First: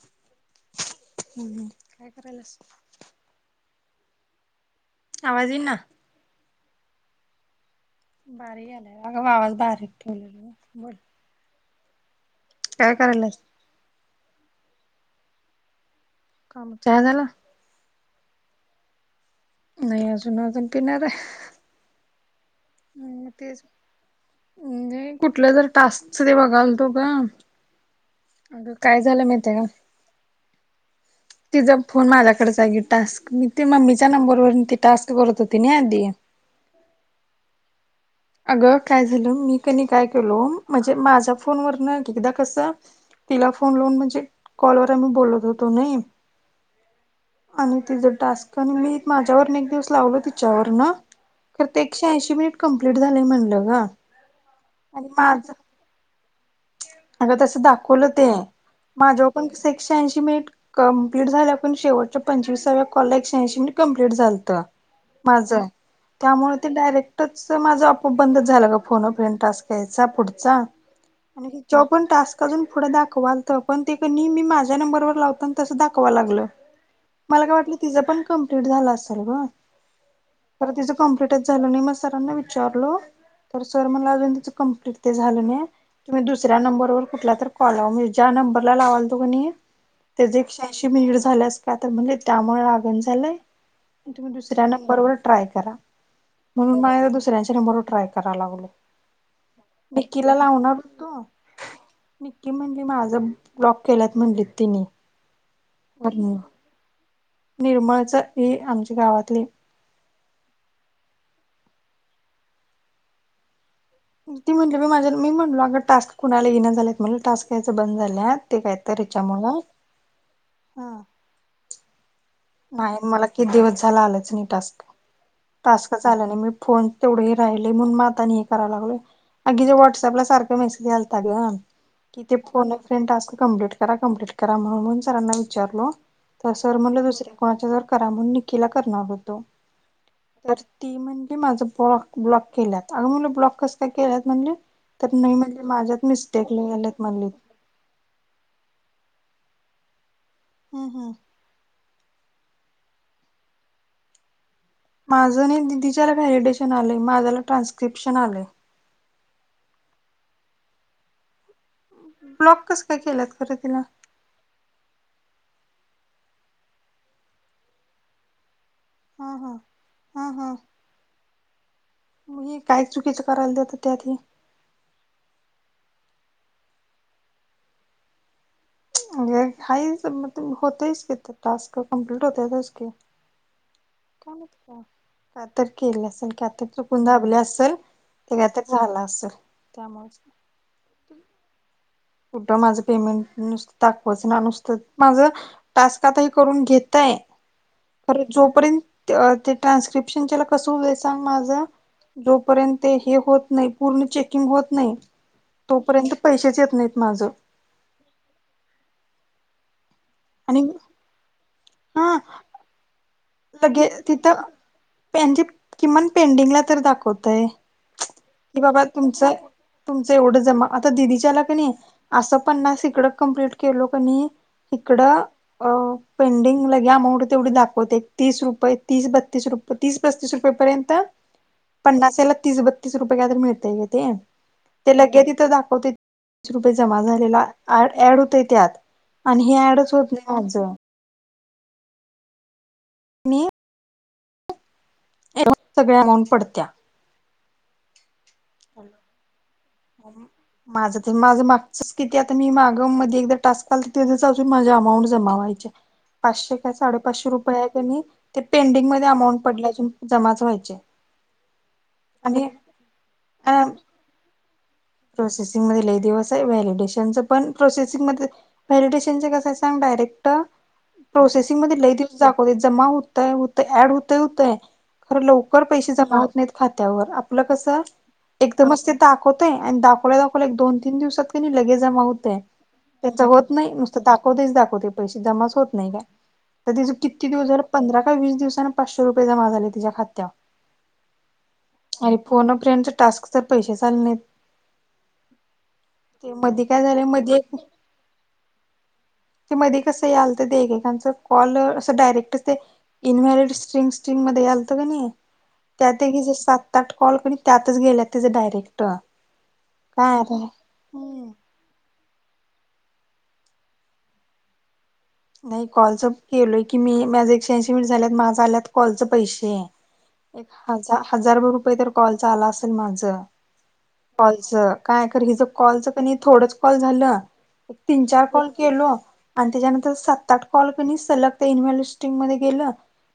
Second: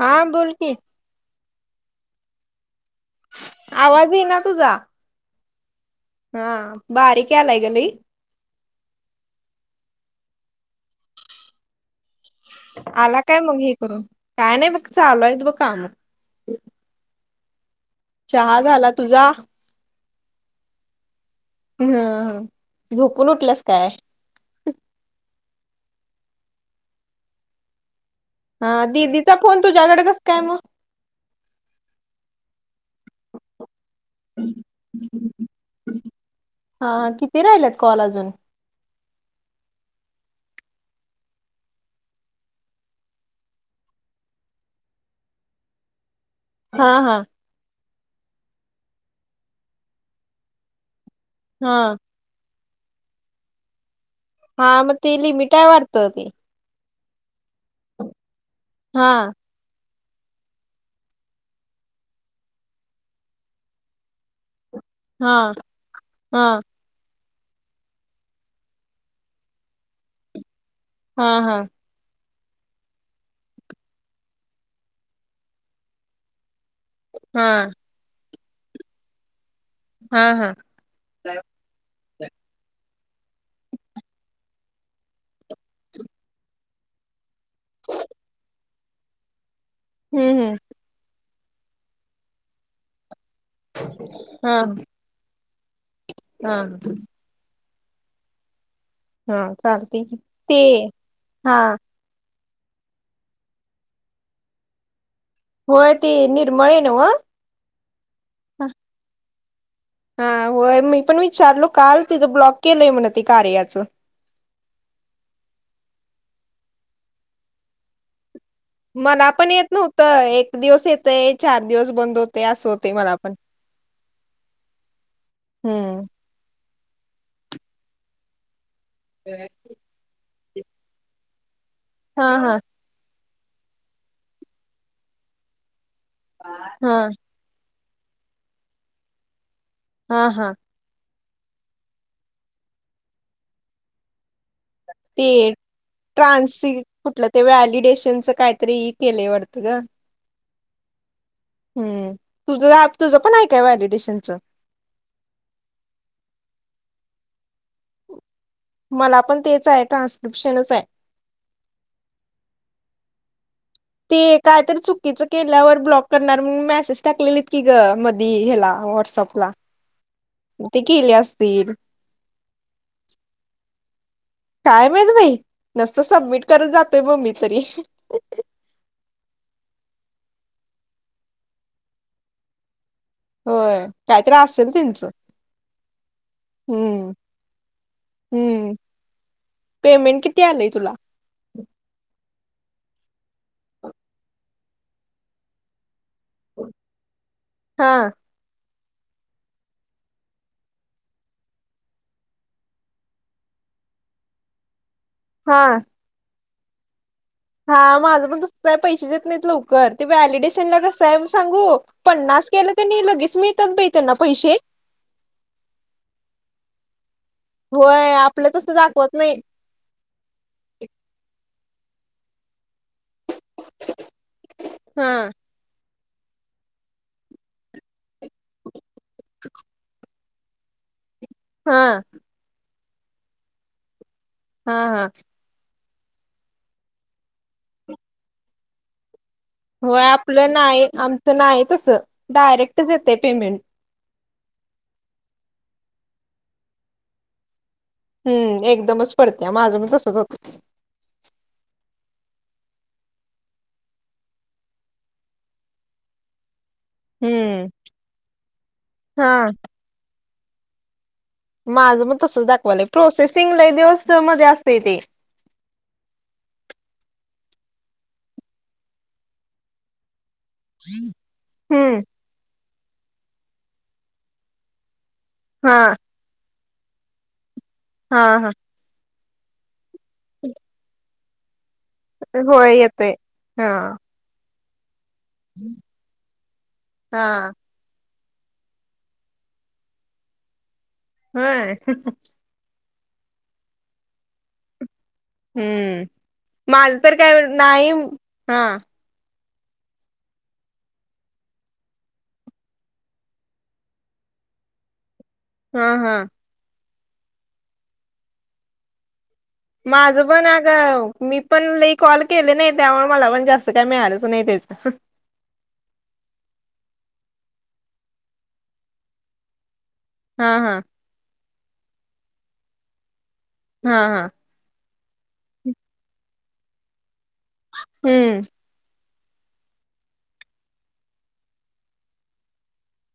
हा बोल की आवांज येईनां तुझां आवांज येई नां हां बारीक यांयला लागलांय लई आलांय अगं आवांज बारीक ठेवले आंला करायलास? कायं मंग हे करूंन कायं नाहीं बघं चालूंय बघं कामं चहा झालां चहा झालां तुझां नाहीं अजूंन जूंन पिणारं हम्मं झोपूंन उठलांस कायं म्हंजे कुठल्यां टास्कंच बघालतो कां हां दिदीचां फोन तुझ्याकडे कसं कायं मंग ति जा फोन माझ्याकडे जागे टास्कं मी ती मम्मीच्या नंबरवरूंन ती टास्कं करतं होती नां आंधी हां किती राहिलेत कॉल अजूंन अगं कायं झालं मी कनी कायं केलो म्हणजे माझ्यां फोन वरूंन एक एकदां कसं तिलां फोन लावूंन म्हणजे कॉलवरं आम्हीं बोलतं होतो हां हां आणि तिझं टास्कं आणि मी माझ्यावरणं एक दिवसं लावलं तिच्यावरणं तरं ते हा एकशे ऐंशी मिनिट कंप्लीट झालंय म्हणलं गं हां मंग ती लिमिट हांय वाढतं ती अगं तसं दाखवलं ते हा माझ्यांवर पणं एकशे ऐंशी मिनिटं कंप्लीट झाल्यां पणं शेवटच्या पंचवीसाव्या कॉला एकशे ऐंशी कंप्लीट झालतं हा माझं त्यामुळें हा ते डायरेक्ट माझं आपोआप बंदच झालं गं फोन फेन टास्कं यांयचा पुढचां हा आणि हा पणं टास्कं अजूंन पुढं दाखवांलत पणं ते कणी मी माझ्या नंबरवर लावतांना ते तसं दाखवां लागलं मलां कायं हा वाटलं तिचं पणं कम्प्लीट झालं असेल गं हां हां तरं तिचं कॉम्प्लिटचं झालं नाहीं मंग सरांना विचारलो तरं सरं म्हटलं अजूंन तीचं कंप्लीट ते झालं नाहीं तुम्हीं दुसऱ्यां नंबरवरं कुठंला तरं कॉल ज्यां नंबरलां लावातो कणी हम्म एकशे ऐंशी मिनिटं झाल्यांस कां तरं म्हणजे त्यांमुळे लागतं झालंय तुम्हीं दुसऱ्यां हम्म नंबरवर ट्रांय करां हा हा मलां दुसऱ्यांच्या नंबरवरं ट्रांय करां लागलोय हा चालते की निक्किला ते लावणारं हा निक्की म्हंटली माझं ब्लॉक केल्यांत म्हंटलीत तिन्हीं होयं ते निर्मळे न्हवं निर्मळचं ही आमची गावांतली हां होयं मी पणं विचारलो कांल तिथं ब्लॉक केलंय म्हंणे ते कार्याचं ती म्हंटली मी माझं मी म्हणलो अगं टास्कं कुणांला येईना झालेत म्हटलं टास्कं यायचं बंद झाल्यांत ते कांहींतरी च्यांमुळे तरं एक दिवसं येतंय चार दिवसं बंद होतं नाहीं मलां किती दिवसं झालां आलंच नाहीं टास्क टास्कं हम्म झालं आलं नाहीं फोन तेवढे राहिलं म्हणुंन मंग आंता हे करांयला लागलोय अगं ते व्हॉट्सअँपला सारखं ते मिस्कॅर झाले अं हा तिचे हा फोन फेड टास्कं कंप्लीट करां कंप्लीट करां म्हणूंन सरांना विचारलो तरं सरं हा म्हणलं दुसरे कोणांच्या तरं करां म्हणूंन निकिला करणारं होतो हा हा तरं ती म्हटली माझं फोन ब्लॉक केल्यांत अगं ब्लॉक कसं कायं केल्यांत म्हणजे ते ट्रान्सी कुठलं म्हणली ते वॅलिडेशनच काय तरी केले वाटत ग. हम्म. हम्म तुझ आप तुझं पण हाय काय वॅडिटेशनचं. माझं दिदीच्याला वैलिडेटन आलेय माझ्याला ट्रान्स्क्रिप्शन आलय. मला पण तेच आहे ट्रान्स्क्रिप्शनच आहे. ब्लॉक कस काय केल्यात खरं तिला? ते कायतरी चुकीचं केल्यावर ब्लॉक करणार म्हणुन मेसेज टाकलेलीत की ग मधी हेला व्हाट हा हा हा हा. ते केली असतील. हे काय चुकीचं करायला देतं त्यात हे? काय माहीत बाई नुसत समिट करत जातोय बघ मी तरी. होय हाय समिट होतोयच की टास्क कंप्लिट होतोयच की. होय काहीतरी असेल त्यांचं. का तर केलं असेल का तर चुकून हम्म दाबली असेल ते का तर हम्म झालं असेल. [inaudible] पेमेंट किती आलंय तुला? कुठ माझं पेमेंट नुसत दाखवच ना नुसतं माझ टास्क आता करून घेताय हा परर जोपर्यंत ते ट्रान्स्क्रिप्शनला कस होतय सांग माझं जोपर्यंत हे होत नाही पूर्ण चेकिंग होत नाही. हा तोपर्यंत पैसेच येत नाहीत माझं. हा माझं पण तसच हाय पैसेच देत नाहीत लवकर ते आणि व्हॅलिडेशन ला कसं हाय. सांगू हा पन्नास केलं कनी लगेच मी लगे तिथं त्यांजे किमान पेंडिंगला तर दाखवतय. होय आपलं कि तसं बाबा दाखवत तुमचं नाही तुमचं एवढं जमा आता दिदीच्याला कनी असं पन्नास इकडं कम्प्लीट केलो कनी हा इकडं अ पेंडिंग लगे अमाऊंट तेवढी दाखवते. तीस रुपये तीस बतीस रुपये तीस पस्तीस रुपये पर्यंत हा पन्नासाला हेला तीस बती तीस रुपये काय तर मिळतय ग ते हा ते हा लगे तिथं दाखवतय. रुपय जमा झालेला आ ऍड होतय त्यात. आणि हे ऍप होय आपलं नाही आमचं नाही तसं डायरेक्टच येतय पेमेंट. एव सगळ्या अमाऊंट पडत्या. हम्म एकदमच पडत्या माझं पण तसच होतंय. माझं तर माझं मागचच किती आता मी माग मधी एकदा टास्क आलत तेचच अजून माझं अमाऊंट जमावायची हाय. पाचशे काय साडे पाचशे रुपये हम्म हाय त्यानी ते पेंडिंग मध्ये हा अमाऊंट पडलीय अजून जमाच व्हायची हाय. माझं मग तसच दाखवालंय प्रोसेसिंगला दिवस मध्ये असतय ते. प्रोसेसिंग मध्ये लय दिवस आहे व्हॅलिडेशनच पण प्रोसेसिंग मध्ये व्हॅलिडेशनचं कस हाय सांग डायरेक्ट प्रोसेसिंग मध्ये लई हम्म दिवस दाखवतय जमा हुतय हुतय ऍड होतय होतय खर लवकर लवकर हा पैसे जमा होत नाहीत खात्यावर. आपलं कस हा हा एकदमच ते दाखवतय आणि दा दाखवल्या दाखवल्या एक दोन तीन दिवसात कनी लगेज जमा होते होय ते येतय. च होत हा नाही नुसत दाखवतेच दाखवतय. पैसे जमाच होत नाही काय तर तिच किती दिवस हा झाल पंधरा का वीस दिवसांन पाचशे रुपये जमा झाले तिच्या खात्यात. होय. आणि फोन अ फ्रेडच टास्कच पैसेच आल नाहीत. ते मधी हम्म काय माझं झाले तर मधी काय एक नाही हा ते मध्ये कसं यालत ते एकेकांच कॉल अस डायरेक्ट ते इनव्हॅरिड स्ट्रिंग स्ट्रिंग मध्ये यालतं कनी हा त्यात एक हा हीच सात आठ कॉल कर त्यातच गेल्या तीचा डायरेक्ट. काय माझं अरे पण आ ग हम्म मी पण लय कॉल केले नाही, त्यामुळे मला पण जास्त काही मिळालंच नाही त्याच. नाही कॉलच केलोय की मी माझ ऐकशेअंशी मिनिट झाल्यात माझ आल्यात कॉलच पैसे एक हा हा हजार हजार रुपये तर कॉलचा आला असेल माझ हा हा कॉलच. काय कर हिच कॉलच कणी थोडं कॉल झालं एक तीन चार हम्म कॉल केलो आणि त्याच्यानंतर सात आठ कॉल कनी सलग ते इनव्यालेस्टिंग मध्ये गेलं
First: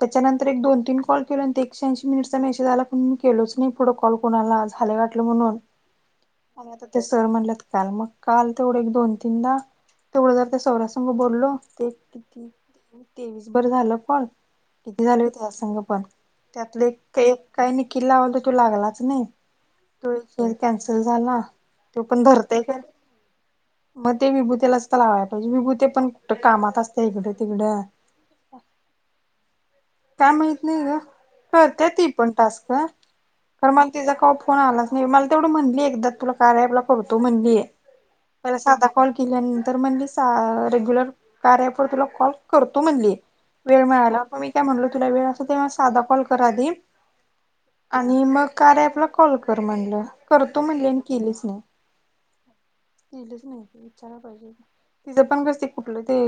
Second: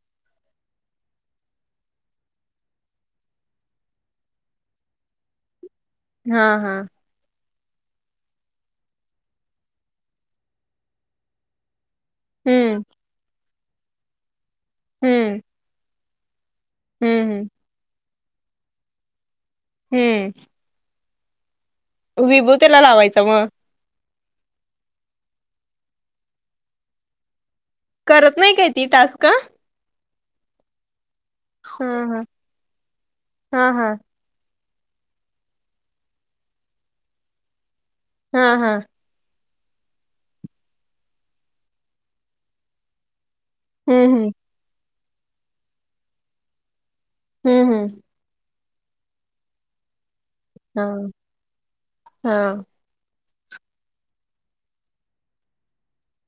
त्याच्यानंतर एक दोन तीन कॉल केलो आणि ते एकशहाऐंशी मिनिटचा मेसेज आला पण मी केलोच नाही. फूड कॉल कोणाला झालय वाटलं म्हणून हा आणि हा आता सर म्हटलंत काल मग काल तेवढं एक दोन तीनदा तेवढं जर ते सौऱ्या संघ बोललो ते हम्म तेवीसभर झालं कॉल किती झालं हो हम्म त्या पण. त्यातल एक हम्म हम्म ते काय निकीला लावालतो तो लागलाच नाही हम्म तो कॅन्सल झाला, तो पण विभू धरतय काय त्याला लावायचा मग मग ते विभूतेलाच तर लावायला पाहिजे, विभूते पण कुठ कामात असते इकडें तिकडं. करत नाही काय ती टास्क. काय माहत नाही गं, हा करत्या ती हा पण टास्क हा खरं मला हा तिचा का फोण आलाच नाही, मला तेवढं म्हणली एकदा तुला कार्य ॲप ला करतो म्हणली, हा हा साधा कॉल केल्यानंतर म्हणली सा रेग्युलर कार्याअॅप तुला कॉल करतो म्हणली. वेळ हम्म मिळाला, हम्म मी काय म्हणलो तुला वेळ असते तेव्हा साधा कॉल कर आधी. हम्म हम् आणि मग कार्यऍप आपला कॉल कर म्हणलं, करतो म्हणले आणि हम्म केलीच नाही. हा हा केलेच नाही. तिचं पण कसते कुठलं ते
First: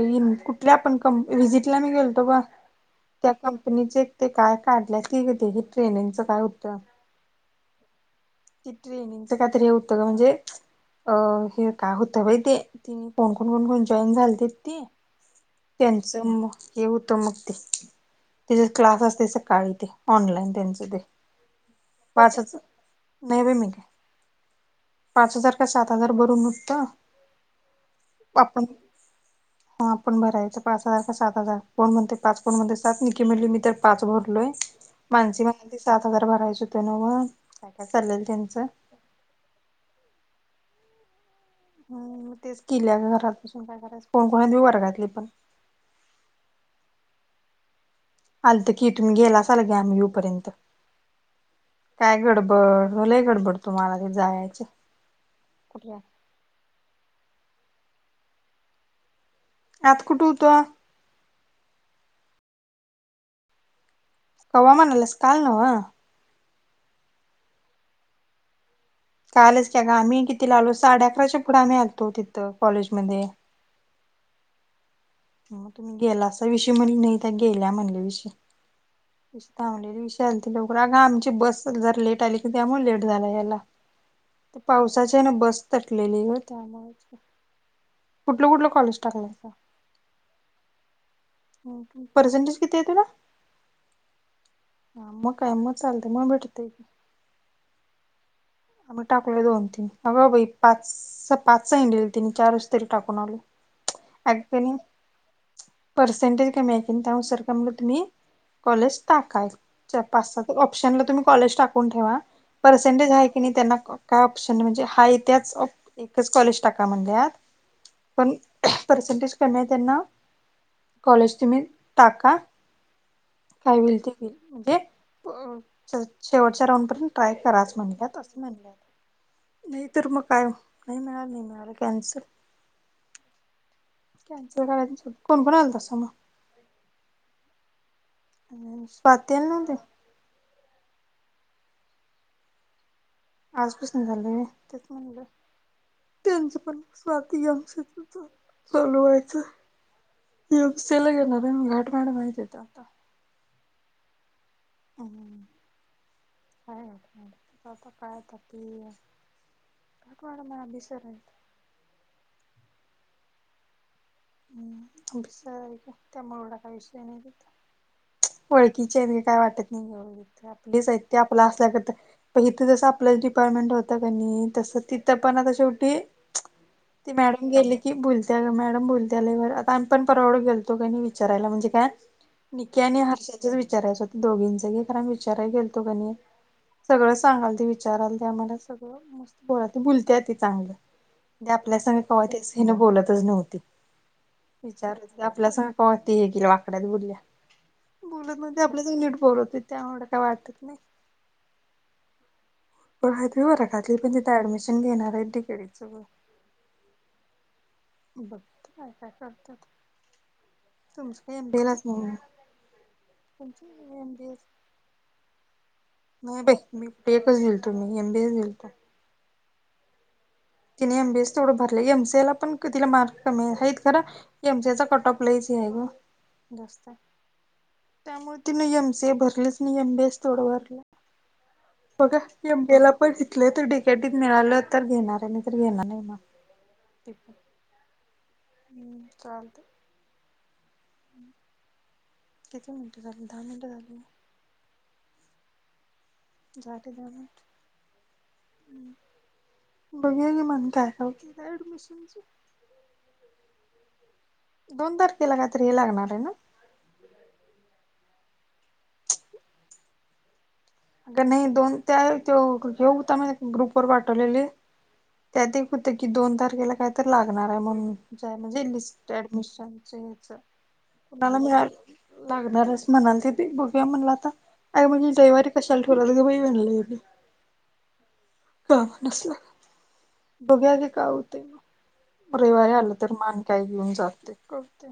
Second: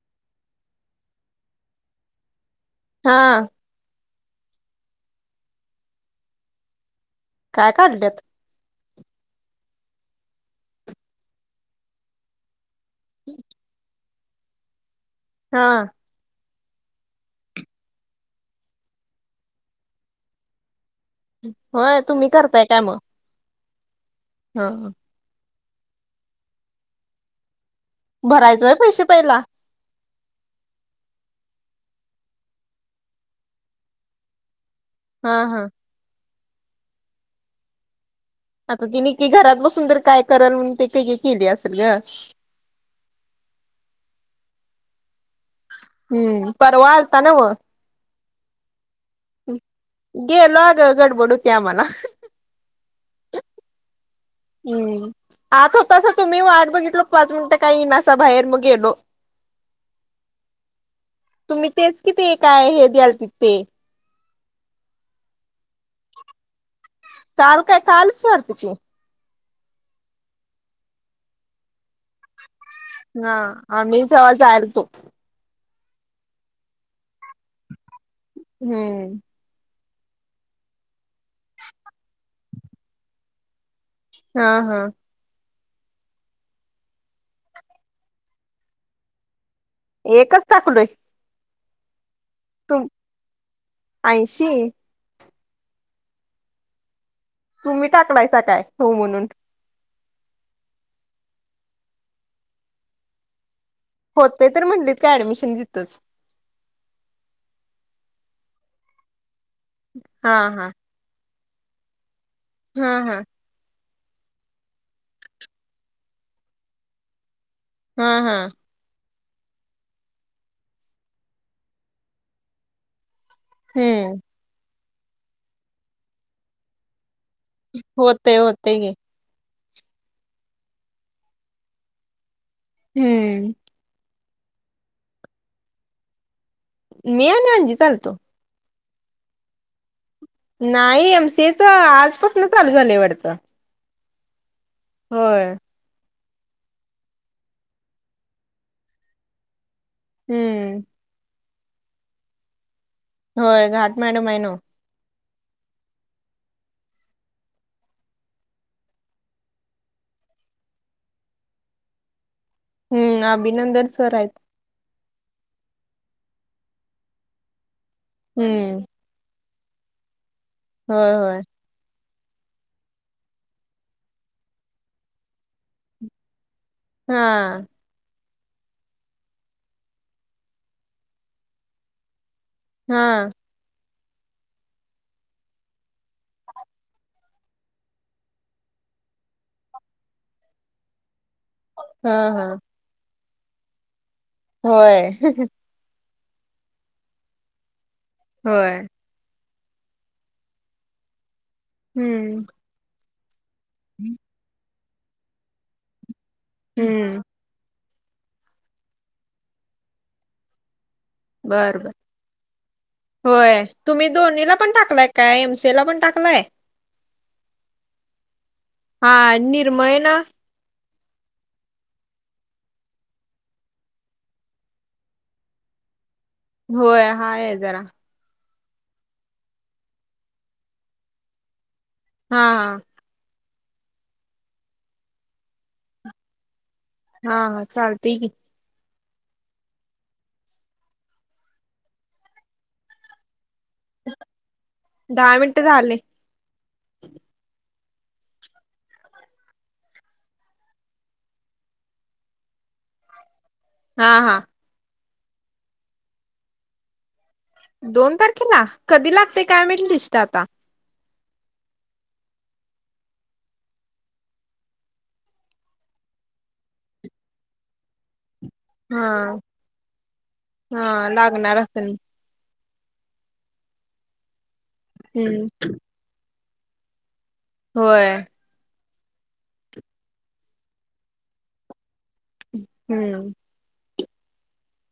कुठल्या आपण कं विजिट ला मी गेलतो बघ. त्या हा कंपनीचे ते काय काढल्यात की तेव्हढी ट्रेनिंगच काय होतं. काय काढल्यात? त ट्रेनिंगच काहीतरी हे होतं का म्हणजे अ हे काय होतं बाई ते. ति कोण कोण कोण कोण जॉईन झालते ती हा त्यां जम हे हुतो मग ते तीज क्लास असते सकाळी ते ऑनलाईन त्यांच ते- होय तुम्ही पाचच करताय काय मग? नाही बी मी काय. हा. पाच हजार का सात हजार भरून नुसतं. भरायचा होय पैसे पहिला. हा आपण भरायचं पाच हजार का सात हजार कोण म्हणते पाच कोन म्हध्ये सात. सात नीकी म्हनली मी तर पाच भरलोय हा माणसी हा माण- सात हजार भरायचे होते नवं, काय काय चालेल त्यांच ती नीकी घरात बसून तर काय कराल म्हणून ते केलतस अस- हम मग तेच कील्या घरातसून काय करायचं, कोण कोण हायत वर्गातली पण हम्म परवा आलता ना व आल्ते कि तुम्ही गेला असाल की आम्ही येऊ पर्यंत, गेलो अगं गडबड होती आम्हाला काय गडबड लय गडबड. तुम्हाला ते जायाची. आता होतासा तुम्ही, वाट बघितलो पाच मिनिटं काय येनासा बाहेर मग गेलो. आता कुठं हुतो? तुम्ही तेच कि ते काय हे द्यालतित ते. कवा मनाल्यास काल नवं. काल काय कालच वाढतं की. कालच की ग आम्ही किती ला आलो साडे अकराच्या पुढं आम्ही आलतो तित. तर कॉलेज हा, आमी तवा जायालतो. तुम्ही गेला अस विषय म्हण नाही त्या गेल्या म्हणल्या विषयी. हम्म. थांबलेली विशाल त लोक रागा आमची बस जरा लेट आली की त्यामुळे लेट झाला याला. हा ते हा पावसाचे बस तटलेली गं, कुठलं कुठलं कॉलेज टाकल्यास? एकच टाकलोय. पर्सटेज तुम ऐंशी. ह मग काय, मग चालतय, मग भेटतय. तुम्ही टाकलायसा काय? हो आम्ही म्हणून टाकलोय दोन तीन,, अगं भाई पाच, पाच सांगितलेलं तनी चारच तरी टाकून आलो. होतय तर म्हणलीत काय ऍडमिशन तितच. [unintelligible] त्यानुार तुम्ही कॉलेज टाकायच. पाच हा सात हा ऑप्शनला तुम्ही कॉलेज टाकून ठेवा, हा पर्सेंटेज हा हाय किनी त्यांना काय ऑप्शन म्हणजे, हाय त्याच एकच कॉलेज टाका म्हणल्यात हा पण हा पसेंटेज कमी हाय त्यांना, कॉलेज तुम्ही टाका काय होईल ते हम्म होईल म्हणजे, शेवटच्या राऊंड पर्यंत ट्राय कराच म्हणत्यात. होतय होतय की नाही तर मग काय, नाही मिळालं नाही मिळालं कॅन्सल. हम्म. कॅन्सल करायचं, कोण कोण आल तसं मग.? मी आणि आंजीच आलतो. स्वाती आली नव्हती? नाही, एम सी ए चं आजापासनं चालू झालंय वाढतं. आजपसनं झालं वय. होय. त्यांच पण स्वाती चालु व्हायचं. हम्म सल गेणार रे म घाट माट माहती येत आता [unintelligible] होय घाट मॅडम. हाय नवं. हम्म. कायता की काय कोणार मला बिसर [unintelligible] हम्म अभिनंदन सर हायत. हम्िसर आहे का त्यामुळेडा का विषय नाही [unintelligible] हम्म वळखीचे आहेे काय वाटत नाही ग, आपलीच हाईत होय ते होय आपलं असल्या सारखं इथं जसं आपलंच डिपार्टमेंट होत क नाही, तसं तिथं पण आता शेवटी ती मॅडम हा गेली मॅडम बोलत्या लय आता आमही पण परवंड गेलतो का विचारायला म्हणजे काय निकी आणि हा हर्षाचेच विचारायच होत दोघींच की खर विचारा गेल तो काणी सगळ सांगाल ते विचाराल त्या मला सगळ मस्त बोलत बोलते ती चांगल ते आपल्या सग हा कवा हा ठेचनीन ना बोलतच नव्हती होय विचारत आपल्या स कव्हा ती एकीला वाकड्यात बोलल्या बोलत नाही होय आपल्यासी नीट बोलत त्यामुळे काय वाटत नाही हम्म आहेत वर्गातील पण तिथे ऍडमिशन घेणार आहेत डगडी च हम्म बघ काय काय करतात तुमच बर बर होय तुमचं तुम्ही एम बी ए दोन्हीला पण टाकलाय का एम सीला पण टाक नाही मी पेपच [unintelligible] मी एम बीएच गेलता हा निर्मळे ना तिने एमबीएस तेवढं भरलेय एमसी ए ला पण तिला मार्क कमी आहेत खरं एम जी चा कट ऑफ लयच आहे ग जास्त होय हाय जरा त्यामुळे तिने एमसीए भरलीच नाही एम बीएस थोड भरल बघा हा हा एमबीए ला पण घेतल तर डिकेटीत मिळाल तर घेणार आहे नाही तर घेणार नाही मग ते पण. हां हां चालते की हम्म चालते किती मिनट झाली दहा मिनिट झाली. दहा मिनिटं झाले झाले दहा मिनिटं बघुया ना मग काय होते ऍडमिशनच हा हां दोन तारखेला काय हे लागणार आहे ना दोन तारखेला कधी लागतय काय माहित लिस्ट आता अ नाही दोन ते तेव हे होता ग्रुप वर पाठवलेले त्यात एक होत की दोन तारखेला काय तर लागणार आहे म्हणुन म्हणजे हा लिस्ट ऍडमिशनच याच हा कुणाला लागणार मिळा असेल लागणारच म्हणालती ती बघुया म्हणला आता आई‌ म्हणे हम्म रविवारी तुला कधी म्हणलय होते - होय का असल बघुया आणि काय होतय रविवारी आल तर हम्म मान काय घेऊन जाते करते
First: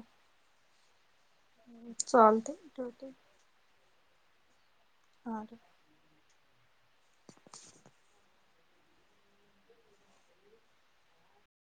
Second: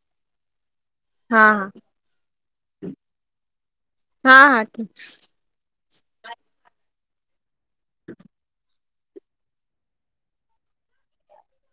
हा हा चालते ठेवते हा हां हां हं